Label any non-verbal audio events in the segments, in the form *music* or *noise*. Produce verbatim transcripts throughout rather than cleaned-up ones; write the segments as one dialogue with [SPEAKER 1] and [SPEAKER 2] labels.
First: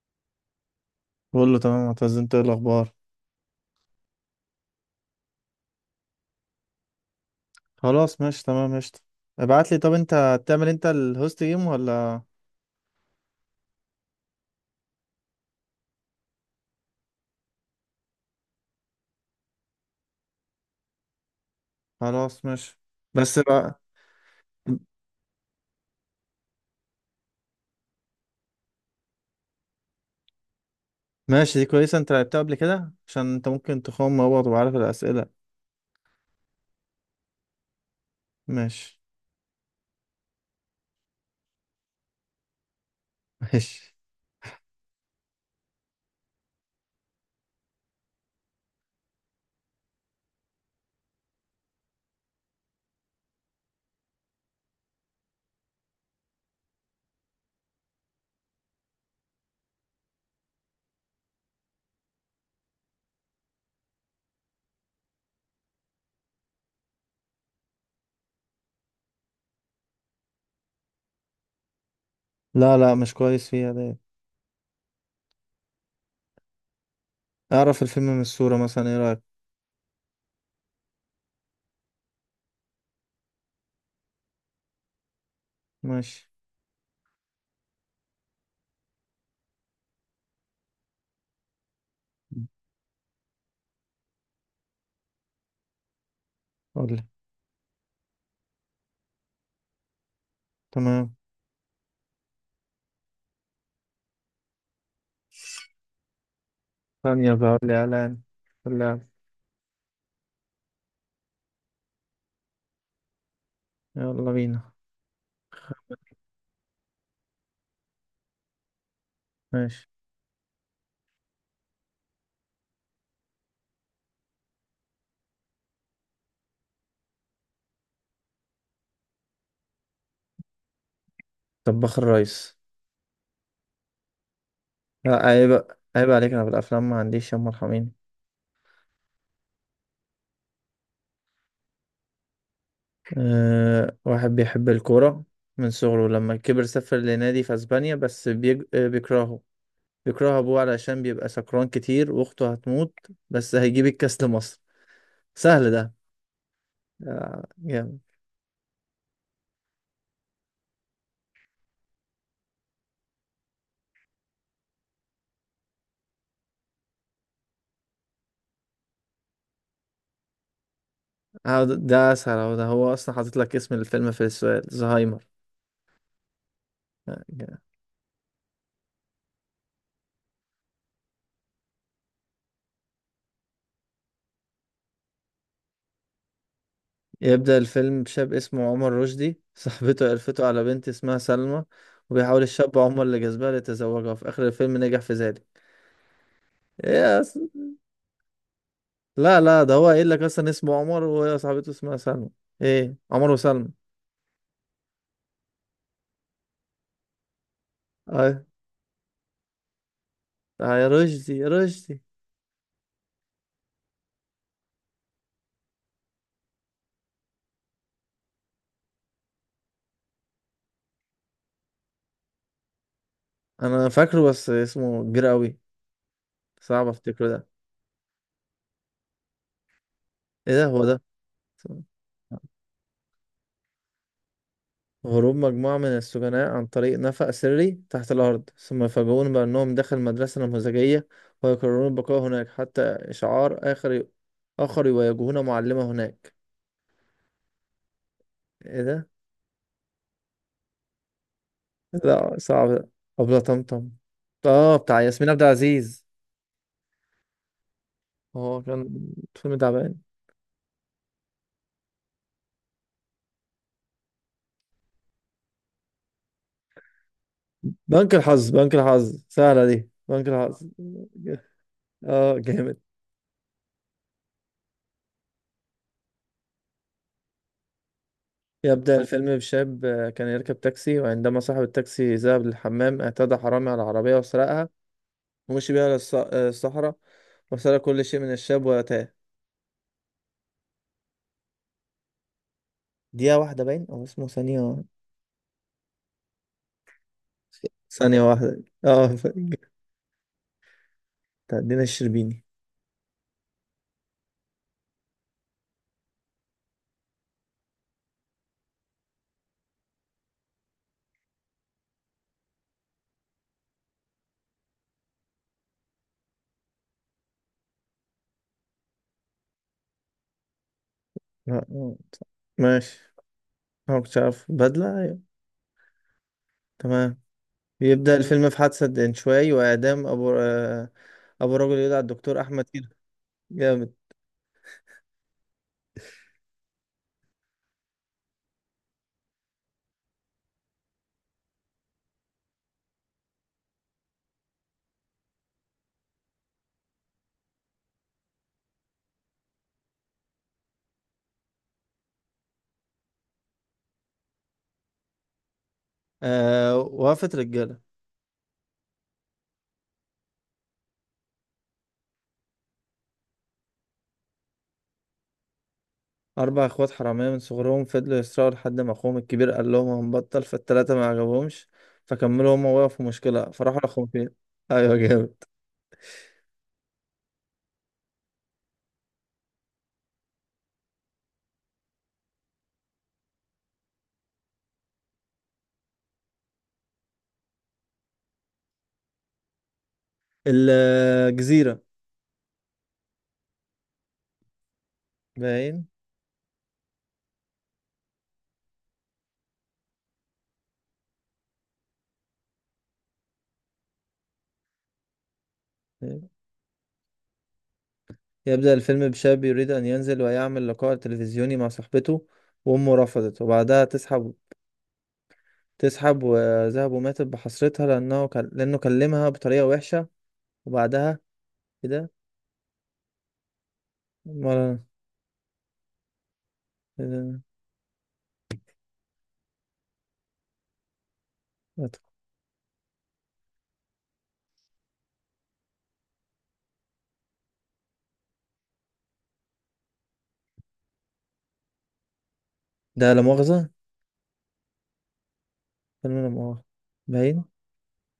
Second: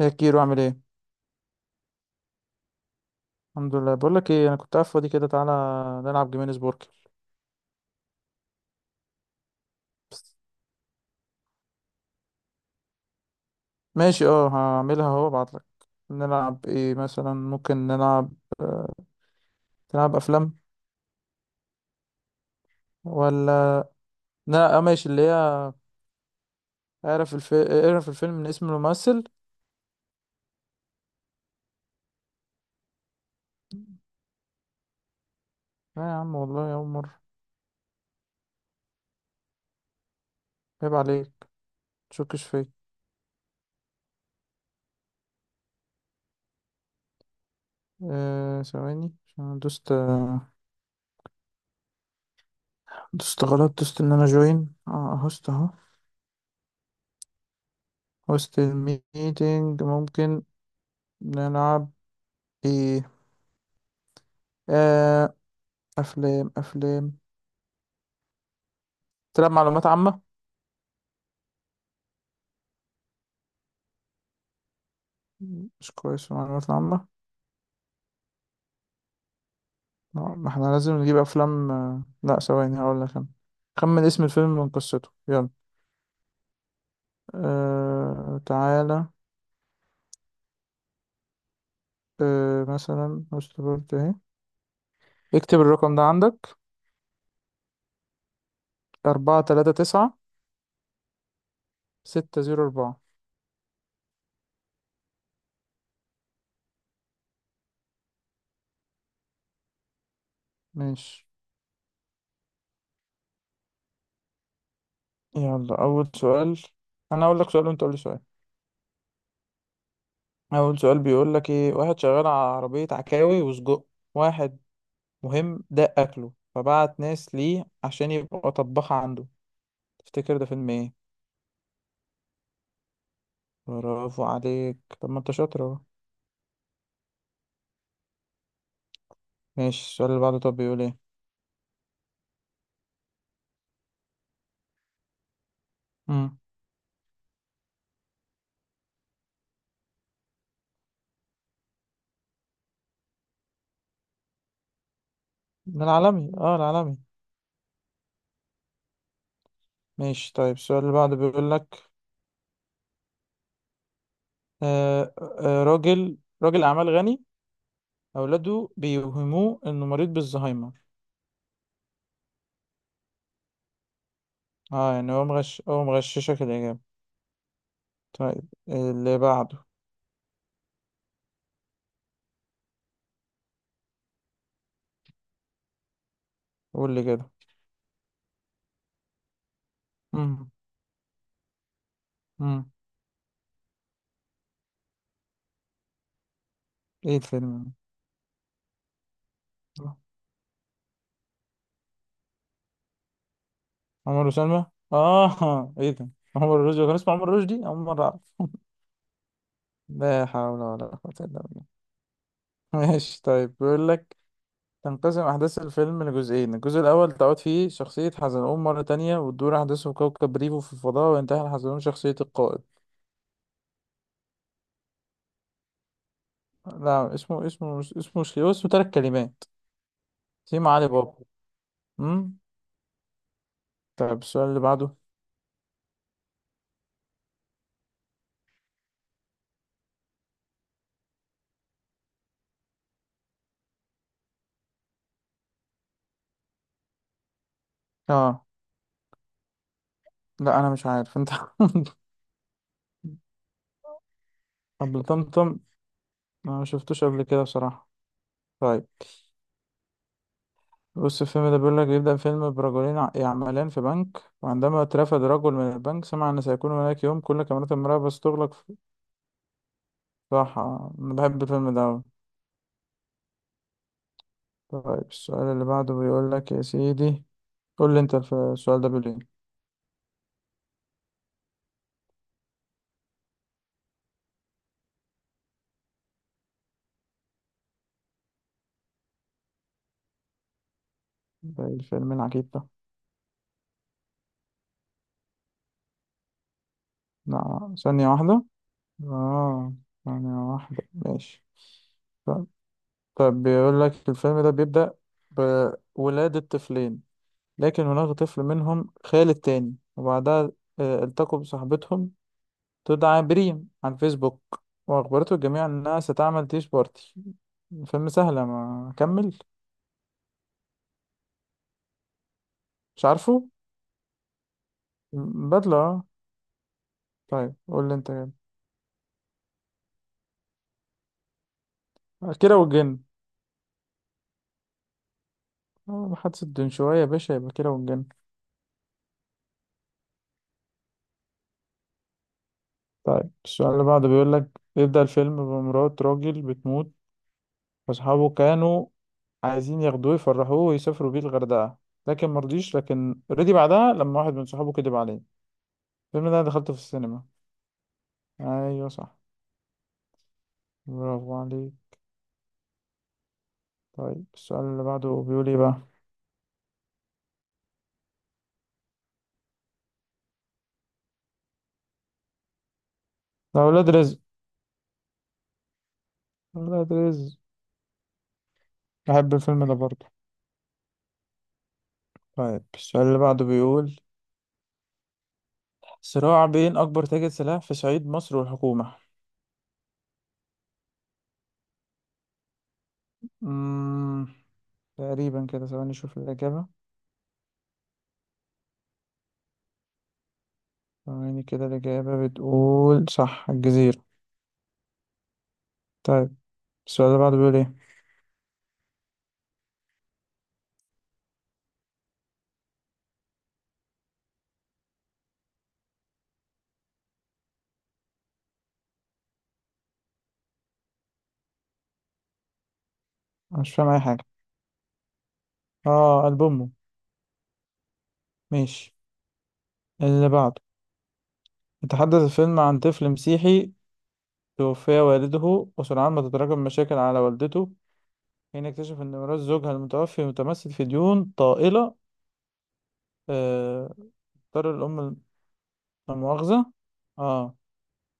[SPEAKER 1] ايه كيرو عامل ايه؟
[SPEAKER 2] بقول له تمام معتز، انت ايه الاخبار؟
[SPEAKER 1] الحمد لله. بقول لك ايه، انا كنت قاعد فاضي كده. تعالى نلعب جيمينيز بورك.
[SPEAKER 2] خلاص ماشي، تمام ماشي. ابعت لي، طب انت هتعمل، انت الهوست جيم ولا؟
[SPEAKER 1] ماشي، اه هعملها اهو، ابعت لك. نلعب ايه مثلا؟ ممكن نلعب نلعب افلام،
[SPEAKER 2] خلاص ماشي. بس بقى.
[SPEAKER 1] ولا؟ لا اه ماشي، اللي هي، اعرف الف... اعرف الفيلم من اسم الممثل.
[SPEAKER 2] ماشي، دي كويسه، انت لعبتها قبل كده عشان انت ممكن تخوم مع بعض وعارف الاسئله.
[SPEAKER 1] لا يا عم والله يا عمر،
[SPEAKER 2] ماشي.
[SPEAKER 1] عيب عليك، تشكش فيا.
[SPEAKER 2] *laughs* ماشي.
[SPEAKER 1] آه، ثواني عشان أنا دوست آه، دوست غلط دوست ان انا جوين اه هوست اهو، هوست الميتنج. ممكن نلعب ايه؟ آه، أفلام، أفلام، تلعب معلومات عامة.
[SPEAKER 2] لا لا مش كويس فيها ده.
[SPEAKER 1] مش كويس في المعلومات العامة.
[SPEAKER 2] اعرف الفيلم من الصوره مثلا، ايه رايك؟
[SPEAKER 1] لا، ما احنا لازم نجيب أفلام. آه، لا ثواني هقول لك أنا. خمن اسم الفيلم من قصته، يلا.
[SPEAKER 2] ماشي.
[SPEAKER 1] أه... تعالى. أه... مثلا افتكرت اهي. اكتب الرقم ده عندك:
[SPEAKER 2] قول لي.
[SPEAKER 1] أربعة تلاتة تسعة
[SPEAKER 2] تمام.
[SPEAKER 1] ستة زيرو أربعة
[SPEAKER 2] ثانيه بقى، قول لي اعلان اللعب،
[SPEAKER 1] ماشي،
[SPEAKER 2] يلا بينا.
[SPEAKER 1] يلا. أول سؤال. أنا أقول لك سؤال وأنت قول لي سؤال.
[SPEAKER 2] ماشي.
[SPEAKER 1] أول سؤال بيقول لك إيه: واحد شغال على عربية عكاوي وسجق، واحد مهم ده أكله، فبعت ناس ليه عشان يبقى طباخة عنده. تفتكر ده فيلم إيه؟
[SPEAKER 2] طباخ الريس.
[SPEAKER 1] برافو عليك. طب ما
[SPEAKER 2] لا
[SPEAKER 1] أنت
[SPEAKER 2] عيب،
[SPEAKER 1] شاطر أهو.
[SPEAKER 2] عيب عليك، انا في الافلام ما عنديش يا مرحمين.
[SPEAKER 1] ماشي، السؤال اللي بعده طب بيقول إيه؟
[SPEAKER 2] أه، واحد بيحب الكورة من صغره، لما
[SPEAKER 1] مم.
[SPEAKER 2] كبر سافر لنادي في أسبانيا، بس بيج... آه، بيكرهه. بيكره أبوه علشان بيبقى سكران كتير، وأخته هتموت، بس هيجيب الكاس لمصر. سهل
[SPEAKER 1] ده
[SPEAKER 2] ده.
[SPEAKER 1] العالمي، أه العالمي.
[SPEAKER 2] آه، جامد.
[SPEAKER 1] ماشي طيب، السؤال اللي بعده بيقول لك: آه آه آه، راجل راجل أعمال غني، أولاده بيوهموه إنه مريض بالزهايمر.
[SPEAKER 2] آه، ده أسهل أهو، ده هو أصلا حاطط لك اسم الفيلم في السؤال،
[SPEAKER 1] أه يعني هو
[SPEAKER 2] زهايمر.
[SPEAKER 1] مغش هو مغششك الإجابة.
[SPEAKER 2] آه، جامد.
[SPEAKER 1] طيب اللي بعده. قول لي كده.
[SPEAKER 2] يبدأ الفيلم بشاب اسمه عمر رشدي *laughs* صاحبته قرفته
[SPEAKER 1] مم.
[SPEAKER 2] على بنت اسمها سلمى، وبيحاول
[SPEAKER 1] مم.
[SPEAKER 2] الشاب عمر اللي جذبها ليتزوجها، وفي آخر الفيلم نجح في ذلك. إيه
[SPEAKER 1] إيه
[SPEAKER 2] يا أس-
[SPEAKER 1] الفيلم
[SPEAKER 2] لا لا ده هو
[SPEAKER 1] ده؟
[SPEAKER 2] قايل لك اصلا اسمه عمر وهي صاحبته اسمها سلمى. ايه، عمر وسلمى.
[SPEAKER 1] عمر وسلمى. اه، ايه ده، عمر الرشدي كان اسمه عمر الرشدي، اول مرة اعرف.
[SPEAKER 2] ايوه.
[SPEAKER 1] *laughs* لا حول
[SPEAKER 2] اه
[SPEAKER 1] ولا
[SPEAKER 2] يا
[SPEAKER 1] قوة
[SPEAKER 2] رشدي
[SPEAKER 1] الا
[SPEAKER 2] يا
[SPEAKER 1] بالله.
[SPEAKER 2] رشدي.
[SPEAKER 1] ماشي طيب بيقول لك: تنقسم أحداث الفيلم لجزئين، الجزء الأول تعود فيه شخصية حزلقوم مرة تانية، وتدور أحداثه في كوكب ريفو في الفضاء، وينتحل حزلقوم شخصية القائد.
[SPEAKER 2] انا فاكره بس اسمه كبير قوي، صعب
[SPEAKER 1] لا،
[SPEAKER 2] افتكره
[SPEAKER 1] اسمه
[SPEAKER 2] ده.
[SPEAKER 1] اسمه مش، اسمه مش كده، اسمه تلات كلمات.
[SPEAKER 2] ايه ده،
[SPEAKER 1] سيما
[SPEAKER 2] هو
[SPEAKER 1] علي
[SPEAKER 2] ده.
[SPEAKER 1] بابا. امم. طيب السؤال اللي بعده.
[SPEAKER 2] هروب مجموعة من السجناء عن طريق نفق سري تحت الأرض، ثم يفاجئون بأنهم داخل مدرسة نموذجية، ويقررون البقاء هناك حتى إشعار آخر آخر، ويواجهون معلمة هناك.
[SPEAKER 1] اه،
[SPEAKER 2] إيه ده؟
[SPEAKER 1] لا أنا مش عارف أنت.
[SPEAKER 2] لا صعب ده. أبلة طمطم. آه،
[SPEAKER 1] *laughs*
[SPEAKER 2] بتاع
[SPEAKER 1] أبو
[SPEAKER 2] ياسمين عبد
[SPEAKER 1] طمطم.
[SPEAKER 2] العزيز.
[SPEAKER 1] أنا ما شفتوش قبل كده بصراحة.
[SPEAKER 2] هو
[SPEAKER 1] طيب.
[SPEAKER 2] كان فيلم تعبان.
[SPEAKER 1] بص الفيلم ده بيقول لك: يبدأ فيلم برجلين ع- يعملان في بنك، وعندما اترفد رجل من البنك سمع أن سيكون هناك يوم كل كاميرات المراقبة
[SPEAKER 2] بنك الحظ،
[SPEAKER 1] ستغلق
[SPEAKER 2] بنك
[SPEAKER 1] في
[SPEAKER 2] الحظ، سهلة دي، بنك الحظ.
[SPEAKER 1] راحة. أنا بحب الفيلم ده أوي.
[SPEAKER 2] *laughs* اه جامد.
[SPEAKER 1] طيب السؤال اللي بعده بيقول لك، يا سيدي، قول لي أنت. الف- السؤال ده
[SPEAKER 2] يبدأ
[SPEAKER 1] بيقول
[SPEAKER 2] الفيلم
[SPEAKER 1] إيه؟
[SPEAKER 2] بشاب آه، كان يركب تاكسي، وعندما صاحب التاكسي ذهب للحمام اعتدى حرامي على العربية وسرقها، ومشي بيها للص- آه، الصحراء وسرق كل شيء من الشاب وتاه.
[SPEAKER 1] ده الفيلم العجيب ده.
[SPEAKER 2] دقيقة واحدة، باين أو اسمه ثانية.
[SPEAKER 1] لا، ثانية
[SPEAKER 2] ثانية
[SPEAKER 1] واحدة.
[SPEAKER 2] واحدة. *laughs* اه ف-
[SPEAKER 1] آه، ثانية واحدة، ماشي.
[SPEAKER 2] بتاع دينا الشربيني.
[SPEAKER 1] طيب. طيب بيقول لك: الفيلم ده بيبدأ بولادة طفلين، لكن هناك طفل منهم خال التاني، وبعدها آه، التقوا بصاحبتهم تدعى بريم عن فيسبوك، وأخبرته الجميع إنها ستعمل تيش بارتي. فيلم سهلة، ما أكمل.
[SPEAKER 2] لا، آه،
[SPEAKER 1] مش
[SPEAKER 2] ماشي.
[SPEAKER 1] عارفه.
[SPEAKER 2] أنا مكنتش عارف بدلة، أيوة.
[SPEAKER 1] بدلة، آه.
[SPEAKER 2] تمام.
[SPEAKER 1] طيب قول لي أنت
[SPEAKER 2] يبدأ
[SPEAKER 1] كده.
[SPEAKER 2] الفيلم في حادثة دنشواي، وإعدام أبو آه، ابو الراجل، يدعى الدكتور
[SPEAKER 1] كيرة
[SPEAKER 2] احمد كده.
[SPEAKER 1] والجن.
[SPEAKER 2] جامد.
[SPEAKER 1] آه، محادثة دون شوية يا باشا، يبقى كيرة والجن. طيب السؤال اللي بعده بيقول لك: يبدأ الفيلم بمرات راجل بتموت، وأصحابه كانوا عايزين ياخدوه يفرحوه ويسافروا بيه الغردقة، لكن مرضيش، لكن رضي بعدها لما واحد من صحابه كدب عليه. الفيلم ده أنا دخلته
[SPEAKER 2] آه،
[SPEAKER 1] في السينما.
[SPEAKER 2] وقفت رجاله.
[SPEAKER 1] أيوة صح. برافو عليك. طيب السؤال اللي بعده بيقول ايه بقى؟
[SPEAKER 2] اربع اخوات حراميه من صغرهم فضلوا يسرقوا، لحد ما اخوهم الكبير قال لهم هنبطل، فالتلاته ما عجبهمش فكملوا هم، وقفوا مشكله
[SPEAKER 1] ده
[SPEAKER 2] فراحوا
[SPEAKER 1] ولاد
[SPEAKER 2] لاخوهم
[SPEAKER 1] رزق.
[SPEAKER 2] فين. *laughs* ايوه جامد.
[SPEAKER 1] ولاد رزق. بحب الفيلم ده برضه. طيب السؤال اللي بعده بيقول: صراع بين أكبر تاجر سلاح في صعيد مصر والحكومة.
[SPEAKER 2] الجزيره.
[SPEAKER 1] مم. تقريبا كده.
[SPEAKER 2] باين.
[SPEAKER 1] ثواني أشوف الإجابة. ثواني كده. الإجابة بتقول صح، الجزيرة. طيب السؤال اللي بعده بيقول ايه؟
[SPEAKER 2] يبدأ الفيلم بشاب يريد أن ينزل ويعمل لقاء تلفزيوني مع صاحبته، وأمه رفضت، وبعدها تسحب تسحب وذهب، وماتت بحسرتها لأنه كان لأنه كلمها بطريقة وحشة، وبعدها كده.
[SPEAKER 1] أنا مش فاهم أي حاجة.
[SPEAKER 2] مرة.
[SPEAKER 1] اه، ألبوم أمه. ماشي، اللي بعده: يتحدث الفيلم عن طفل مسيحي، توفي والده، وسرعان ما تتراكم مشاكل على والدته، حين اكتشف أن ميراث زوجها المتوفي متمثل في ديون طائلة.
[SPEAKER 2] ده لا مؤاخذة.
[SPEAKER 1] آه، اضطر الأم الم-. لا
[SPEAKER 2] فيلم لا مؤاخذة.
[SPEAKER 1] مؤاخذة.
[SPEAKER 2] باين.
[SPEAKER 1] اه.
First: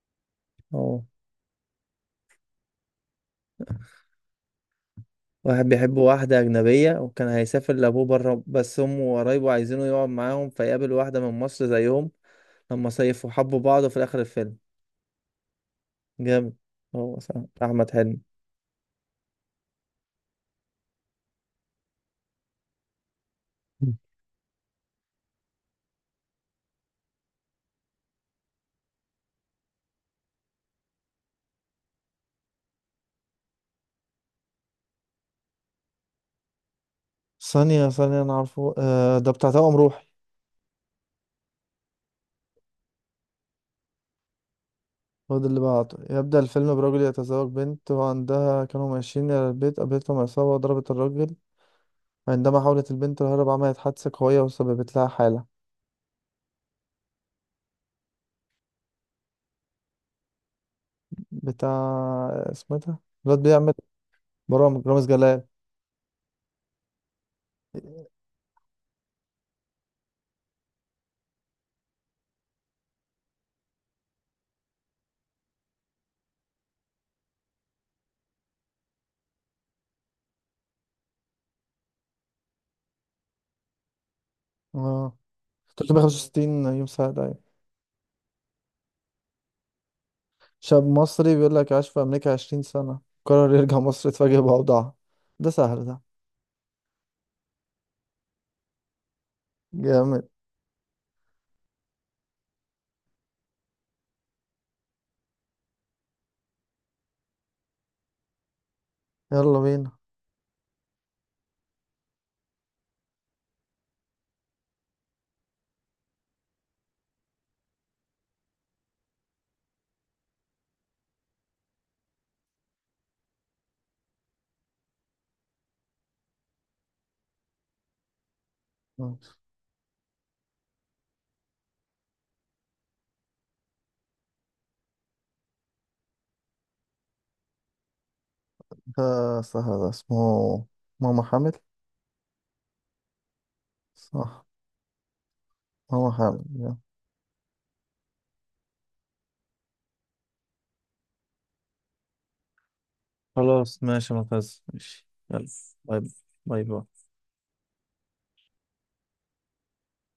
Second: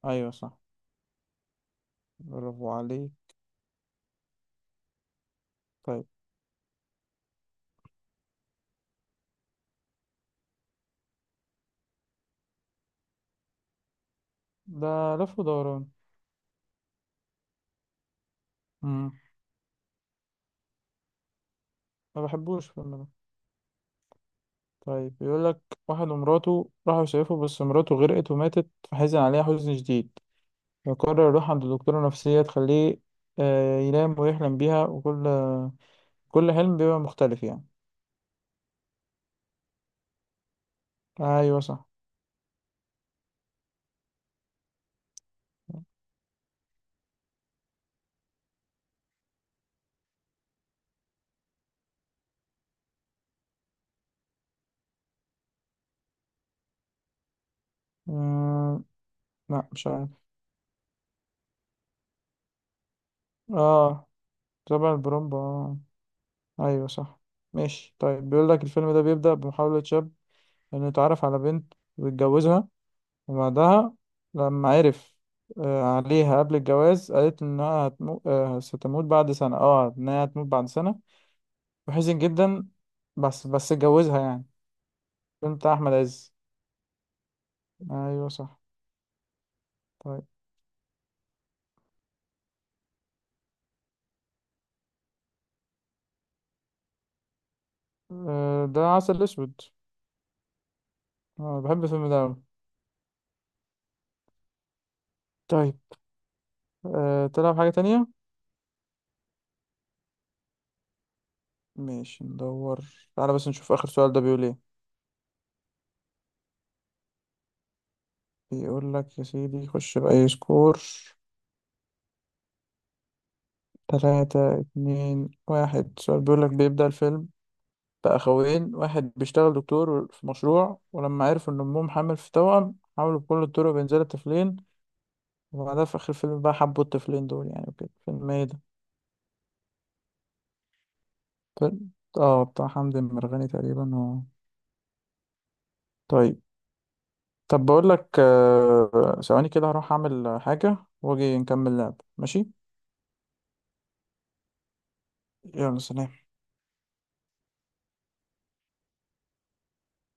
[SPEAKER 1] أيوه صح.
[SPEAKER 2] اه،
[SPEAKER 1] برافو عليك.
[SPEAKER 2] واحد بيحب
[SPEAKER 1] طيب.
[SPEAKER 2] واحدة أجنبية وكان هيسافر لأبوه برا، بس أمه وقرايبه عايزينه يقعد معاهم، فيقابل واحدة من مصر زيهم، لما صيفوا حبوا بعض في آخر الفيلم.
[SPEAKER 1] ده لف ودوران.
[SPEAKER 2] جامد. هو صح. أحمد حلمي.
[SPEAKER 1] مم. ما بحبوش الفيلم ده.
[SPEAKER 2] مم.
[SPEAKER 1] طيب بيقول لك: واحد ومراته راحوا يصيفوا، بس مراته غرقت وماتت، فحزن عليها حزن شديد، فقرر يروح عند دكتورة نفسية تخليه آه، ينام ويحلم بيها، وكل كل حلم بيبقى مختلف يعني.
[SPEAKER 2] ثانية ثانية، أنا عارفه، آه ده بتاع توأم روحي.
[SPEAKER 1] أيوه صح.
[SPEAKER 2] هو ده اللي بعته. يبدأ الفيلم برجل يتزوج بنت، وعندها كانوا ماشيين إلى البيت، قابلتهم عصابة وضربت الراجل، عندما حاولت البنت الهرب عملت حادثة قوية وسببت لها حالة.
[SPEAKER 1] مم، لا مش عارف.
[SPEAKER 2] بتاع، اسمه ايه ده، الواد بيعمل
[SPEAKER 1] اه،
[SPEAKER 2] برامج،
[SPEAKER 1] تبع
[SPEAKER 2] رامز
[SPEAKER 1] البرومبا،
[SPEAKER 2] جلال.
[SPEAKER 1] آه. ايوه صح. ماشي طيب بيقول لك: الفيلم ده بيبدأ بمحاولة شاب انه يتعرف على بنت ويتجوزها، وبعدها لما عرف آه، عليها قبل الجواز، قالت انها هتمو... آه، ستموت بعد سنة، اه انها هتموت بعد سنة، وحزن جدا، بس بس اتجوزها يعني.
[SPEAKER 2] اه.
[SPEAKER 1] بنت احمد عز.
[SPEAKER 2] ثلاثمية وخمسة وستين يوم سعد، أيوة.
[SPEAKER 1] ايوه صح. طيب.
[SPEAKER 2] شاب مصري بيقول لك عاش في أمريكا عشرين سنة، قرر يرجع مصر، يتفاجئ بأوضاعها. ده سهل ده.
[SPEAKER 1] آه، ده عسل اسود.
[SPEAKER 2] جامد.
[SPEAKER 1] اه بحب الفيلم ده أوي. طيب. أه تلعب حاجة تانية؟
[SPEAKER 2] يلا بينا.
[SPEAKER 1] ماشي ندور. تعالى بس نشوف آخر سؤال ده بيقول ايه. بيقول لك يا سيدي: خش بأي سكور. تلاتة اتنين واحد، سؤال بيقول لك: بيبدأ الفيلم بأخوين، واحد بيشتغل دكتور في مشروع، ولما عرفوا إن أمهم حامل في توأم، حاولوا بكل الطرق بينزلوا الطفلين، وبعدها في آخر الفيلم بقى حبوا الطفلين دول يعني وكده. فيلم إيه ده؟
[SPEAKER 2] ده سهل ده، اسمه ماما حامل.
[SPEAKER 1] فيلم آه، بتاع حمدي مرغني تقريبا و...
[SPEAKER 2] صح. ماما
[SPEAKER 1] طيب.
[SPEAKER 2] حامل، يلا.
[SPEAKER 1] طب بقول لك آه، ثواني كده، هروح أعمل حاجة وأجي نكمل لعب، ماشي؟
[SPEAKER 2] خلاص ماشي يا معتز، ماشي يلا.
[SPEAKER 1] يلا
[SPEAKER 2] باي.
[SPEAKER 1] سلام.
[SPEAKER 2] باي باي.